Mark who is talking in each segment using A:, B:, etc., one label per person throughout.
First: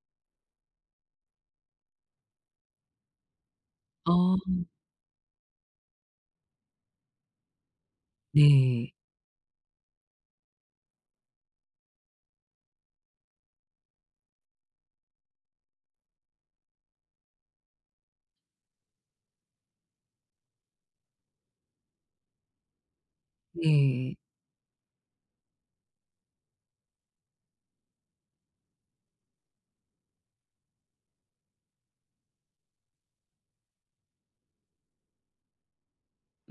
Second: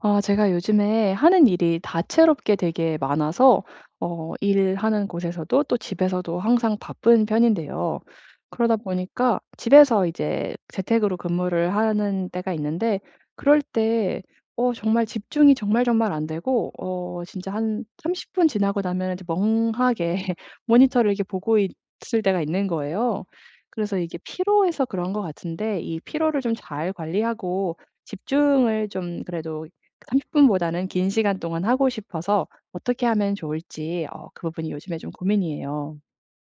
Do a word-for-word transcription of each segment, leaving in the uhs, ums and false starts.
A: 아 제가 요즘에 하는 일이 다채롭게 되게 많아서 어
B: 아.
A: 일하는 곳에서도 또 집에서도 항상 바쁜 편인데요. 그러다
B: 네.
A: 보니까 집에서 이제 재택으로 근무를 하는 때가 있는데 그럴 때 어 정말 집중이 정말 정말 안 되고 어 진짜 한 삼십 분 지나고 나면 이제 멍하게 모니터를 이렇게 보고 있을 때가 있는 거예요. 그래서 이게
B: 네.
A: 피로해서 그런 것 같은데 이 피로를 좀 잘 관리하고 집중을 좀 그래도 삼십 분보다는 긴 시간 동안 하고 싶어서 어떻게 하면 좋을지 어 그 부분이 요즘에 좀 고민이에요.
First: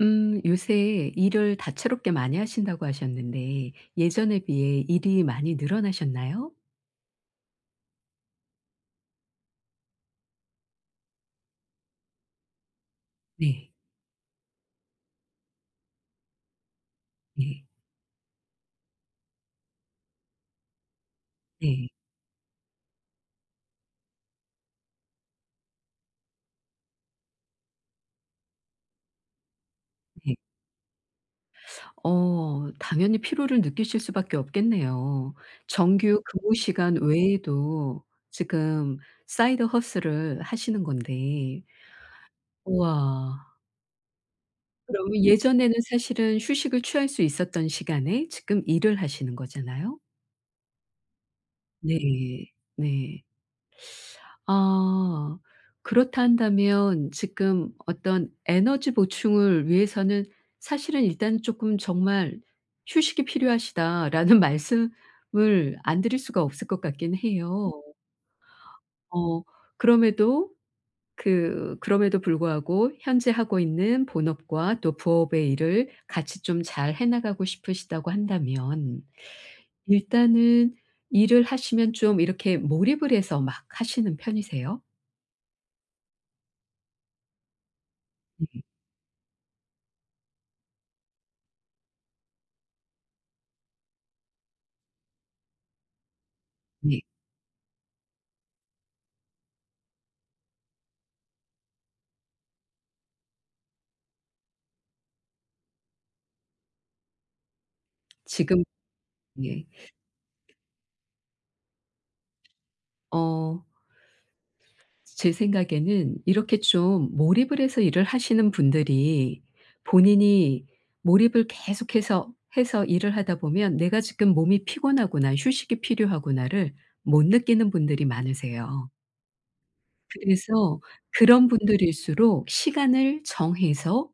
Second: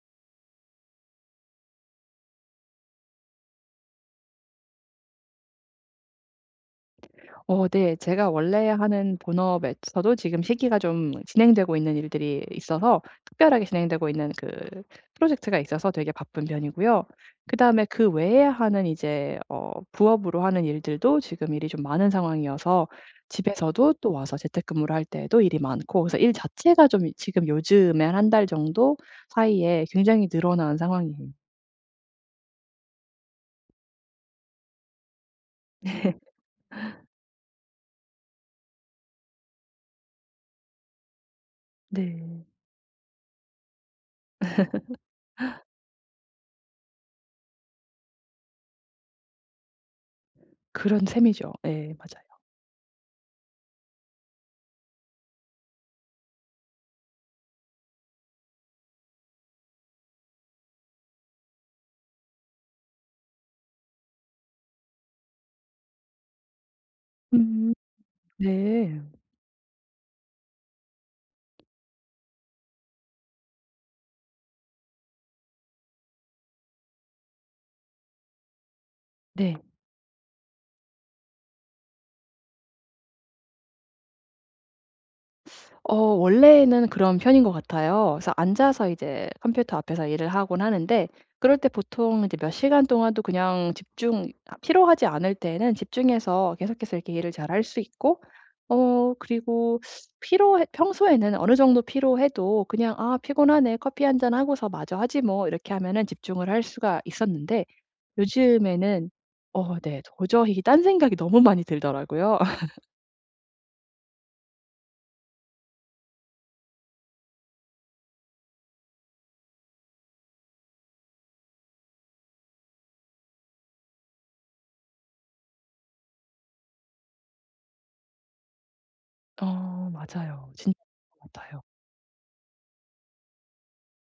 B: 음. 요새 일을 다채롭게 많이 하신다고 하셨는데 예전에 비해 일이 많이 늘어나셨나요?
A: 어 네 제가 원래 하는 본업에서도 지금 시기가 좀 진행되고 있는 일들이 있어서 특별하게
B: 네.
A: 진행되고 있는 그 프로젝트가 있어서 되게 바쁜 편이고요.
B: 네.
A: 그다음에 그 외에 하는 이제 어 부업으로 하는 일들도 지금 일이 좀
B: 네.
A: 많은 상황이어서 집에서도 또 와서 재택근무를 할 때에도 일이 많고 그래서 일 자체가 좀 지금 요즘에 한 달 정도 사이에 굉장히
B: 네.
A: 늘어난 상황이에요.
B: 어 당연히 피로를 느끼실 수밖에 없겠네요.
A: 네.
B: 정규 근무 시간 외에도 지금 Side Hustle을 하시는 건데.
A: 네.
B: 우와. 그러면 예전에는 사실은 휴식을 취할 수 있었던 시간에 지금 일을 하시는 거잖아요?
A: 그런 셈이죠. 예. 맞아요.
B: 네. 네. 아. 그렇다 한다면 지금 어떤 에너지 보충을 위해서는 사실은 일단 쪼끔 정말 "휴식이 필요하시다." 라는 말씀을 안 드릴 수가 없을 것 같긴
A: 음.
B: 해요.
A: 네.
B: 어. 그럼에도 그 그럼에도 불구하고 현재 하고 있는 본업과 또 부업의 일을 같이 좀 잘 해 나가고 싶으시다고 한다면
A: 네.
B: 일단은 일을 하시면 좀 이렇게 몰입을 해서 막 하시는 편이세요?
A: 어 원래는 그런 편인 것 같아요. 그래서
B: 네.
A: 앉아서 이제 컴퓨터 앞에서 일을 하곤 하는데 그럴 때 보통 이제 몇 시간 동안도 그냥 집중이 아 피로하지 않을 때에는 집중해서 계속해서
B: 네.
A: 이렇게 일을 잘할 수 있고 어 그리고 피로해 평소에는 어느 정도 피로해도 그냥 '아 피곤하네, 커피 한잔 하고서 마저 하지 뭐.' 이렇게 하면은 집중을 할 수가 있었는데
B: 지금
A: 요즘에는
B: 예.
A: 어 네 도저히 이게 딴 생각이 너무 많이 들더라고요.
B: 어. 제 생각에는 이렇게 좀 몰입을 해서 일을 하시는 분들이 본인이 몰입을 계속해서 해서 일을 하다 보면 '내가 지금 몸이 피곤하구나 휴식이 필요하구나.'를 못 느끼는 분들이 많으세요.
A: 어 맞아요. 진
B: 그래서
A: [unintelligible]
B: 그런
A: 같아요.
B: 분들일수록 시간을 정해서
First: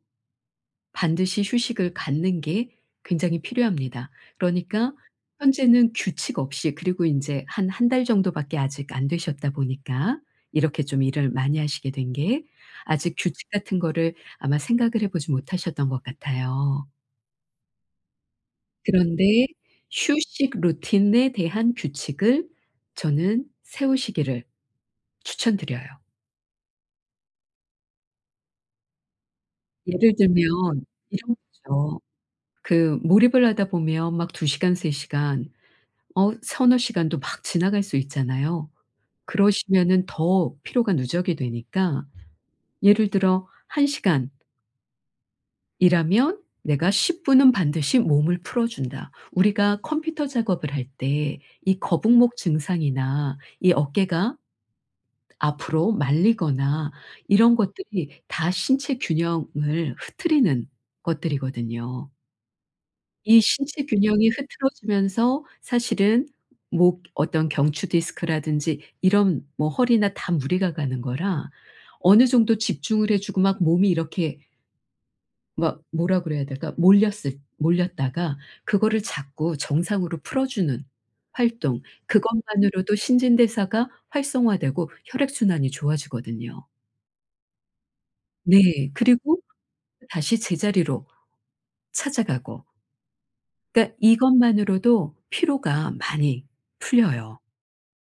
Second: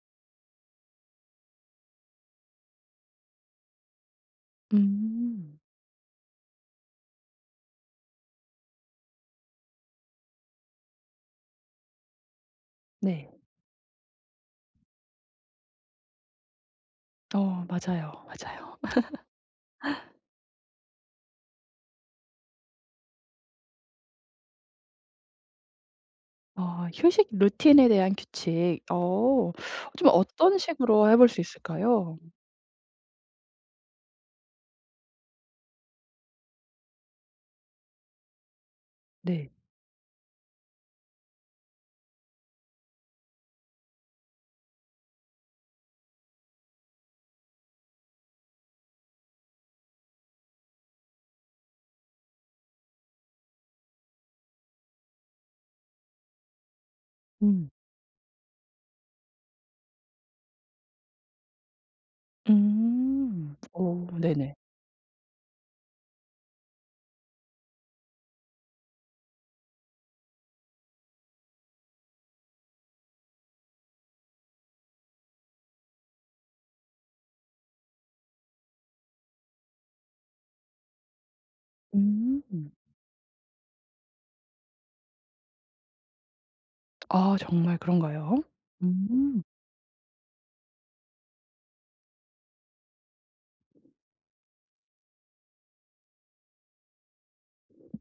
B: 반드시 휴식을 갖는 게 굉장히 필요합니다. 그러니까
A: 음.
B: 현재는 규칙 없이 그리고 인제 한 한 달 정도밖에 아직 안 되셨다 보니까 이렇게 좀 일을 많이 하시게 된 게 아직
A: 네.
B: 규칙 같은 거를 아마 생각을 해 보지 못하셨던 것 같아요.
A: 어 맞아요, 맞아요.
B: 그런데 휴식 루틴에 대한 규칙을 저는 세우시기를 추천 드려요.
A: 아 휴식 루틴에 대한 규칙. 어. 좀
B: 예를
A: 어떤
B: 들면
A: 식으로 해 볼
B: 이런
A: 수
B: 거죠.
A: 있을까요?
B: 그 몰입을 하다 보면 막 두 시간 세 시간 어 서너 시간도 막 지나갈 수 있잖아요.
A: 네.
B: 그러시면은 더 피로가 누적이 되니까 예를 들어 한 시간 이라면 내가 십 분은 반드시 몸을 풀어준다. 우리가 컴퓨터 작업을 할 때 이 거북목 증상이나 이 어깨가 앞으로 말리거나 이런
A: 음.
B: 것들이 다 신체 균형을 흐트리는 것들이거든요. 이
A: 음.
B: 신체
A: 어
B: 균형이
A: 네네.
B: 흐트러지면서 사실은 목 어떤 경추 디스크라든지 이런 뭐 허리나 다 무리가 가는 거라 어느 정도 집중을 해 주고 막 몸이 이렇게 막 뭐라 그래야 될까? 몰렸을 몰렸다가 그거를 자꾸 정상으로 풀어 주는 활동
A: 음.
B: 그것만으로도 신진대사가 활성화되고 혈액 순환이 좋아지거든요.
A: 아 정말 그런가요?
B: 네. 그리고
A: 음.
B: 다시 제자리로 찾아가고. 그러니까 이것만으로도 피로가 많이 풀려요.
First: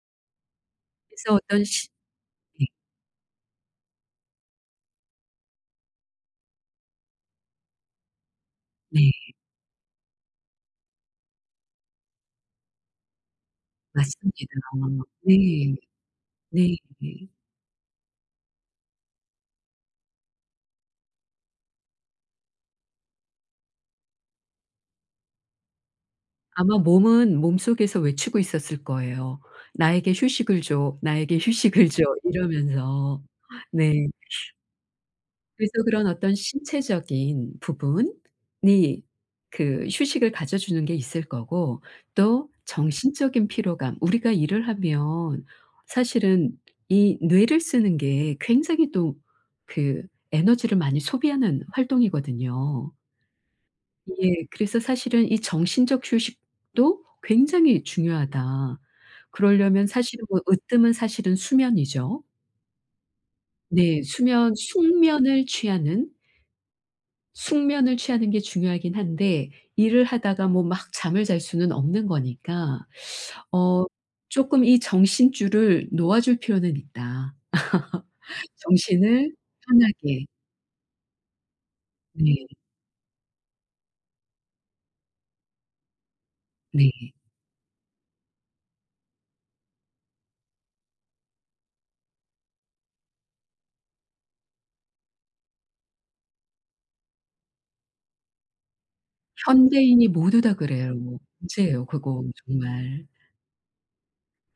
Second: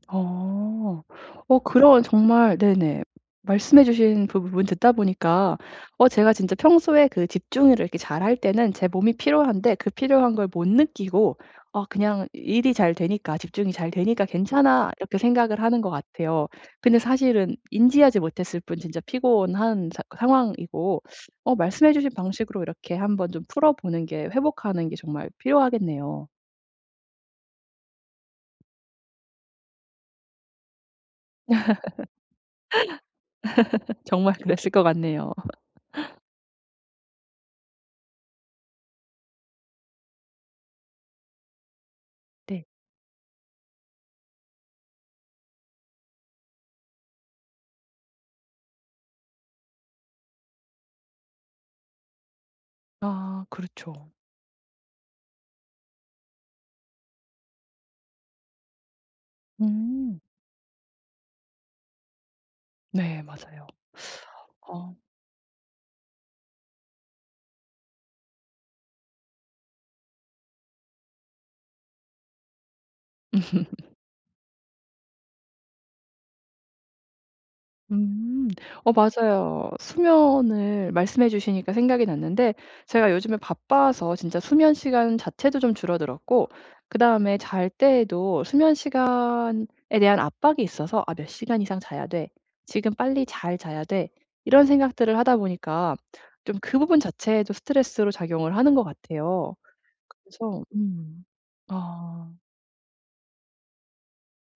A: 어.
B: 그래서
A: 어
B: 어떤 시
A: 그런 정말
B: 네.
A: 네네. 말씀해 주신 부 부분 듣다 보니까 어 제가 진짜 평소에 그 집중을 이렇게 잘할 때는 제 몸이
B: 네.
A: 피로한데 그 피로한 걸 못 느끼고 아 그냥 ‘일이 잘 되니까, 집중이 잘 되니까
B: 맞습니다.
A: 괜찮아.‘ 이렇게 생각을
B: 네.
A: 하는 것 같아요.
B: 네.
A: 근데 사실은 인지하지 못했을 뿐 진짜 피곤한 사 상황이고 어 말씀해 주신 방식으로 이렇게 한번 좀 풀어보는 게 회복하는 게 정말 필요하겠네요.
B: 아마 몸은 몸속에서 외치고 있었을 거예요. ":나에게 휴식을 줘. 나에게 휴식을 줘." 이러면서 네.
A: 정말 그랬을 것 같네요.
B: 그래서 그런 어떤 신체적인 부분이 그 휴식을 가져 주는 게 있을 거고 또
A: 네.
B: 정신적인 피로감 우리가 일을 하면 사실은 이 뇌를 쓰는 게 굉장히 또 그 에너지를 많이 소비하는 활동이거든요.
A: 아. 그렇죠.
B: 이게 그래서 사실은 이 정신적 휴식도 굉장히 중요하다. 그러려면
A: 음.
B: 사실은 뭐 으뜸은 사실은 수면이죠.
A: 네. 맞아요.
B: 네. 수면
A: 어.
B: 숙면을 취하는 숙면을 취하는 게 중요하긴 한데 일을 하다가 뭐 막 잠을 잘 수는 없는 거니까 어 쪼끔 이 정신줄을 놓아줄 필요는 있다.
A: 음. 어
B: 정신을
A: 맞아요.
B: 편하게.
A: 수면을 말씀해 주시니까 생각이
B: 네.
A: 났는데 제가 요즘에 바빠서 진짜 수면 시간 자체도 좀 줄어들었고
B: 네.
A: 그다음에 잘 때에도 수면 시간에 대한 압박이 있어서 '아 몇 시간 이상 자야 돼.', '지금 빨리 잘 자야 돼.' 이런 생각들을 하다 보니까 좀 그 부분 자체에도 스트레스로 작용을 하는 것 같아요.
B: 현대인이 모두 다
A: 그래서
B: 그래요.
A: 음.
B: 문제에요, 그거
A: 아.
B: 정말.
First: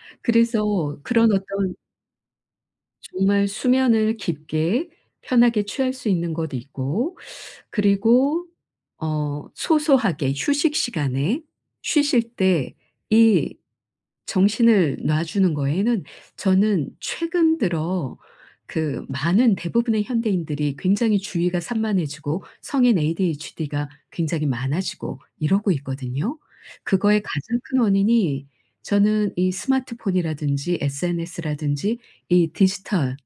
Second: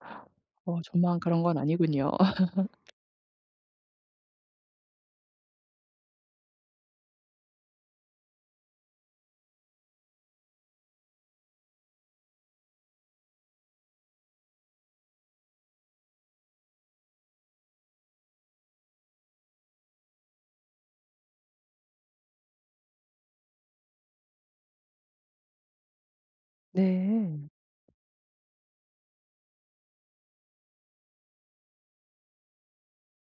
A: 어
B: 그래서
A: 저만
B: 그런
A: 그런 건
B: 어떤
A: 아니군요.
B: 정말 수면을 깊게 편하게 취할 수 있는 것 있고 그리고 어 소소하게 휴식 시간에 쉬실 때 이 정신을 놔주는 거에는 저는 최근 들어 그 많은 대부분의 현대인들이 굉장히 주의가 산만해지고 성인 ADHD가 굉장히 많아지고 이러고 있거든요. 그거의
A: 네.
B: 가장 큰 원인이 저는 이 스마트폰이라든지 SNS라든지 이 디지털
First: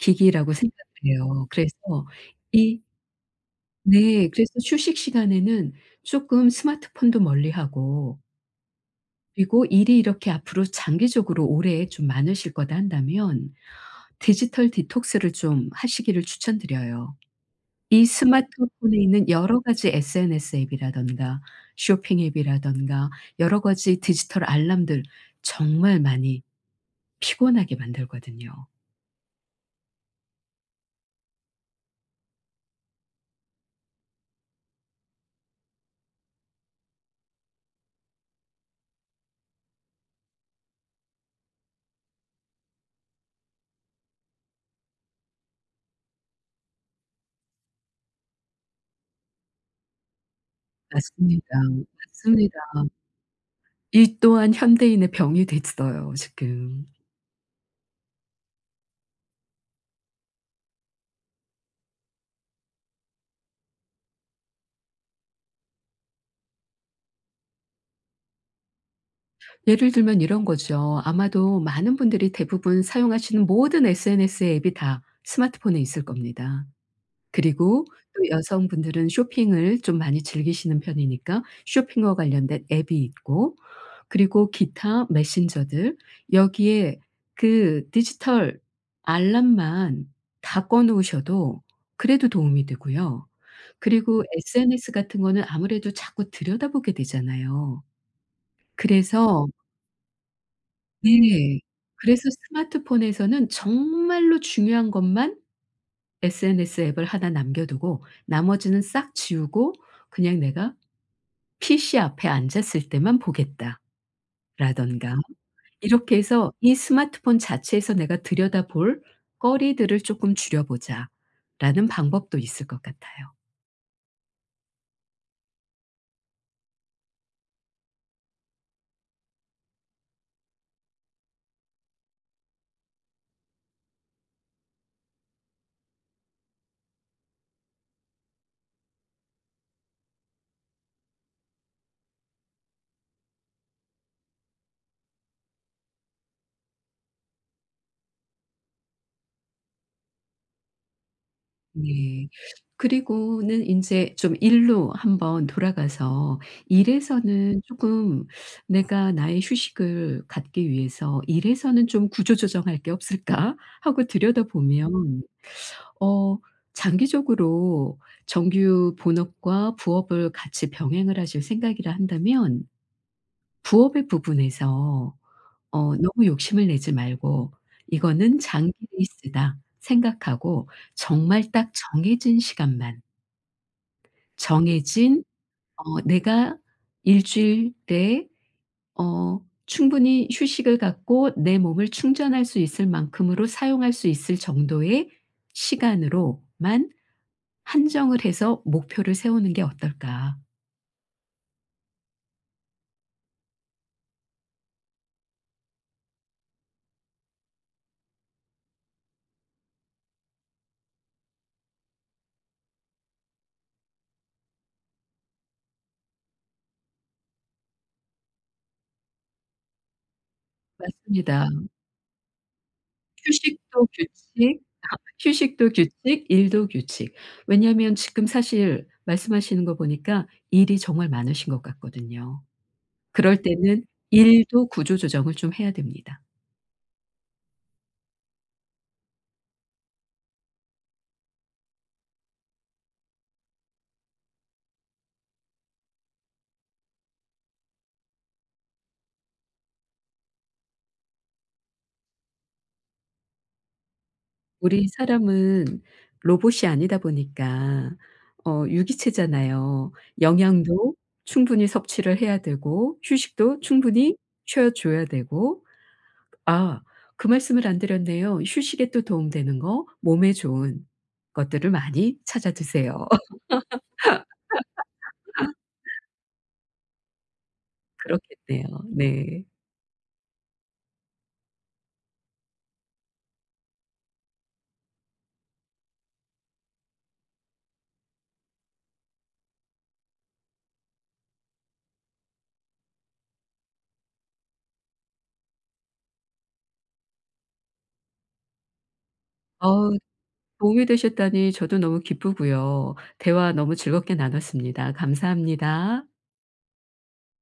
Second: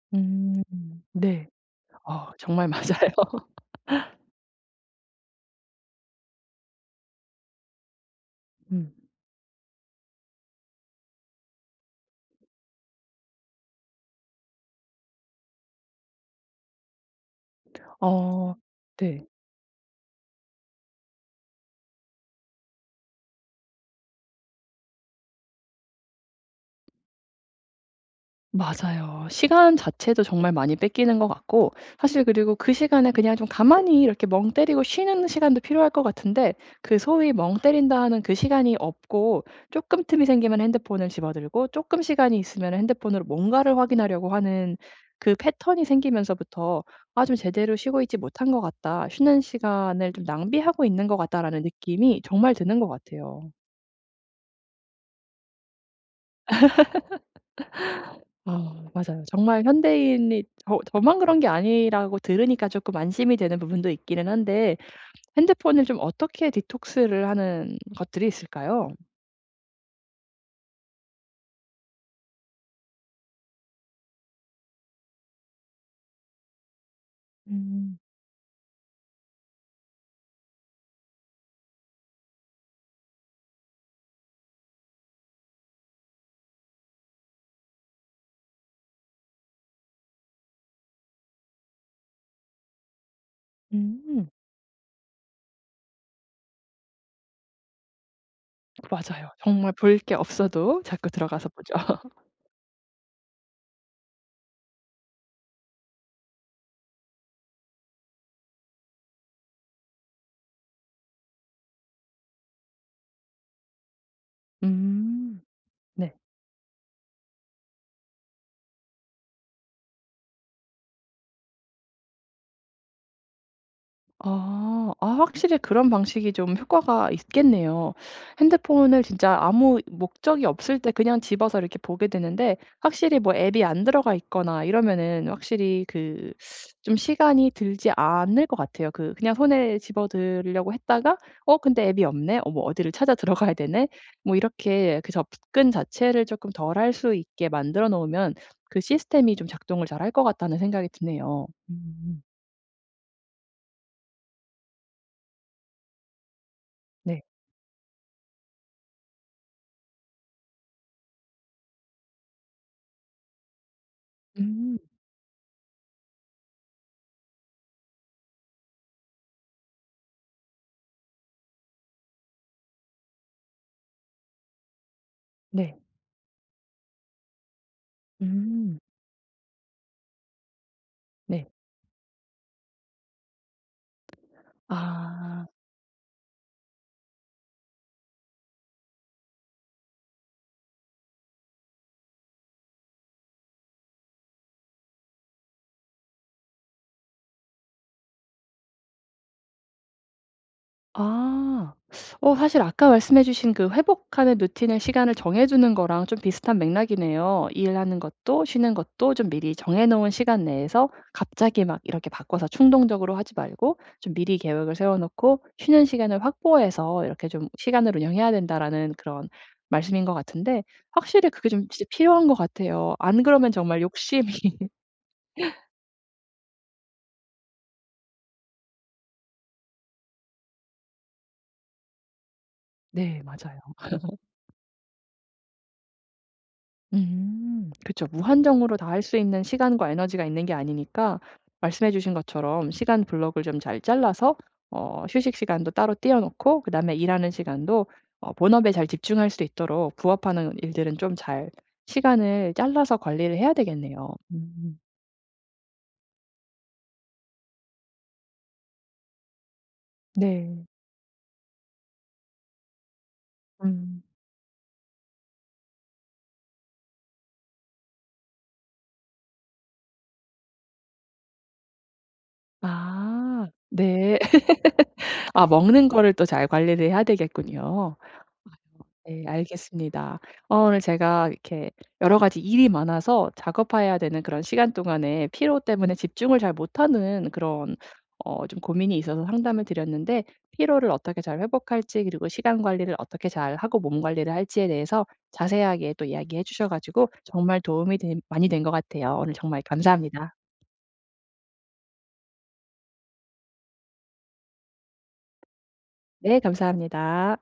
B: 기기라고
A: 음.
B: 생각해요.
A: 네.
B: 그래서
A: 아 정말
B: 이
A: 맞아요.
B: 네. 그래서 휴식 시간에는 쪼끔 스마트폰도 멀리하고
A: 음.
B: 그리고 ‘일이 이렇게 앞으로 장기적으로 오래 좀 많으실 거다.‘ 한다면 디지털 디톡스를 좀 하시기를 추천드려요. 이
A: 어.
B: 스마트폰에
A: 네.
B: 있는 여러 가지 SNS 앱이라든가 쇼핑 앱이라든가 여러 가지 디지털 알람들 정말 많이 피곤하게 만들거든요.
A: 맞아요. 시간 자체도 정말 많이 뺏기는 것 같고 사실 그리고 그 시간에 그냥 좀 가만히 이렇게 멍때리고 쉬는 시간도 필요할 것 같은데 그 소위 멍때린다는 그 시간이 없고 쪼끔 틈이 생기면 핸드폰을 집어 들고 쪼끔 시간이 있으면 핸드폰으로 뭔가를 확인하려고 하는 그 패턴이 생기면서부터 ‘아 좀 제대로 쉬고 있지 못한 것 같다. 쉬는 시간을 좀 낭비하고 있는 것
B: 맞습니다,
A: 같다.‘라는 느낌이 정말
B: 맞습니다.
A: 드는 것 같아요.
B: 이 또한 현대인의 병이 됐어요 지금.
A: 어. 맞아요. 정말 현대인이 저 저만 그런 게 아니라고 들으니까 쪼끔 안심이 되는 부분도 있기는 한데 핸드폰을 좀 어떻게 디톡스를 하는 것들이 있을까요?
B: 예를 들면 이런 거죠. 아마도 많은 분들이 대부분 사용하시는 모든 SNS의 앱이 다 스마트폰에 있을 겁니다. 그리고
A: 음.
B: 또 여성분들은 쇼핑을 좀 많이 즐기시는 편이니까 쇼핑과 관련된 앱이 있고 그리고 기타 메신저들 여기에 그 디지털 알람만 다 꺼 놓으셔도 그래도 도움이 되고요. 그리고
A: 음.
B: SNS 같은 거는 아무래도 자꾸 들여다보게 되잖아요.
A: 맞아요.
B: 그래서
A: 정말 볼 게 없어도 자꾸 들어가서
B: 네.
A: 보죠.
B: 그래서 스마트폰에서는 정말로 중요한 것만 SNS 앱을 하나 남겨 두고 나머지는 싹 지우고 그냥 '내가 피씨 앞에 앉았을 때만 보겠다.'라든가
A: 음.
B: 이렇게
A: 네.
B: 해서 이 '스마트폰 자체에서 내가 들여다볼 거리들을 조금 줄여 보자.'라는 방법도 있을 것 같아요.
A: 아. 아 확실히 그런 방식이 좀 효과가 있겠네요. 핸드폰을 진짜 아무 목적이 없을 때 그냥 집어서 이렇게 보게 되는데 확실히 뭐 앱이 안 들어가 있거나 이러면은 확실히 그 좀 시간이 들지 않을 것 같아요. 그 그냥 손에 집어 들려고 했다가 '어 근데 앱이 없네? 어 뭐 어디를 찾아 들어가야 되네?' 뭐 이렇게 그 접근 자체를 조금 덜 할 수 있게 만들어 놓으면 그 시스템이 좀 작동을 잘할 것 같다는 생각이 드네요. 음.
B: 네. 그리고는 인제 좀 일로 한번 돌아가서
A: 네.
B: 일에서는 쪼끔 내가 나의 휴식을 갖기 위해서 '일에서는 좀 구조조정할 게 없을까?' 하고
A: 음.
B: 들여다보면 어 장기적으로 정규 본업과 부업을 같이 병행을 하실 생각이라 한다면 부업의 부분에서
A: 네.
B: 어 너무 욕심을 내지 말고 '이거는 장기
A: 음.
B: 레이스다.' 생각하고
A: 네.
B: 정말 딱 정해진 시간만 정해진
A: 아.
B: 어 내가 일 주일 내에 어 충분히 휴식을 갖고 내 몸을 충전할 수 있을 만큼으로 사용할 수 있을 정도의 시간으로만 한정을 해서 목표를 세우는 게 어떨까?
A: 아 어 사실 아까 말씀해 주신 그 회복하는 routine을 시간을 정해주는 거랑 좀 비슷한 맥락이네요. 일하는 것도 쉬는 것도 좀 미리 정해 놓은 시간 내에서 갑자기 막 이렇게 바꿔서 충동적으로 하지 말고 좀 "미리 계획을 세워 놓고 쉬는 시간을 확보해서 이렇게 좀 시간을 운영해야 된다."라는 그런 말씀인 것 같은데 확실히
B: 맞습니다.
A: 그게 좀 진짜 필요한 것 같아요. 안 그러면 정말
B: 휴식도
A: 욕심이
B: 규칙 다 휴식도 규칙, 일도 규칙 왜냐하면 지금 사실 말씀하시는 거 보니까 일이 정말 많으신 것 같거든요.
A: 네.
B: 그럴
A: 맞아요.
B: 때는 일도 구조조정을 좀 해야 됩니다.
A: 음. 그쵸. 무한정으로 다 할 수 있는 시간과 에너지가 있는 게 아니니까 말씀해 주신 것처럼 시간 block을 좀 잘 잘라서 어 휴식 시간도 따로 떼어 놓고 그다음에 일하는 시간도 어 본업에 잘 집중할 수 있도록 부업 하는 일들은 좀 잘 시간을 잘라서 관리를 해야 되겠네요. 음.
B: 우리 사람은 로봇이 아니다 보니까 어 유기체잖아요.
A: 네.
B: 영양도 충분히 섭취를 해야 되고 휴식도
A: 음.
B: 충분히 쉬어줘야 되고 아 그 말씀을 안 드렸네요. 휴식에 또 도움 되는 거. 몸에 좋은 것들을 많이 찾아 드세요.
A: 아 네. 아 먹는 거를 또 잘 관리를 해야 되겠군요.
B: 그렇겠네요.
A: 예
B: 네.
A: 알겠습니다. 어 오늘 제가 이렇게 여러 가지 일이 많아서 작업하야 되는 그런 시간 동안에 피로 때문에 집중을 잘 못하는 그런 어 좀 고민이 있어서 상담을 드렸는데 피로를 어떻게 잘 회복할지 그리고 시간 관리를 어떻게 잘하고 몸 관리를 할지에 대해서 자세하게 또 이야기해 주셔 가지고 정말 도움이 된 많이 된 것 같아요. 오늘 정말
B: 어우.
A: 감사합니다.
B: 도움이 되셨다니 저도 너무 기쁘고요. 대화 너무 즐겁게 나눴습니다. 감사합니다.
A: 네 감사합니다.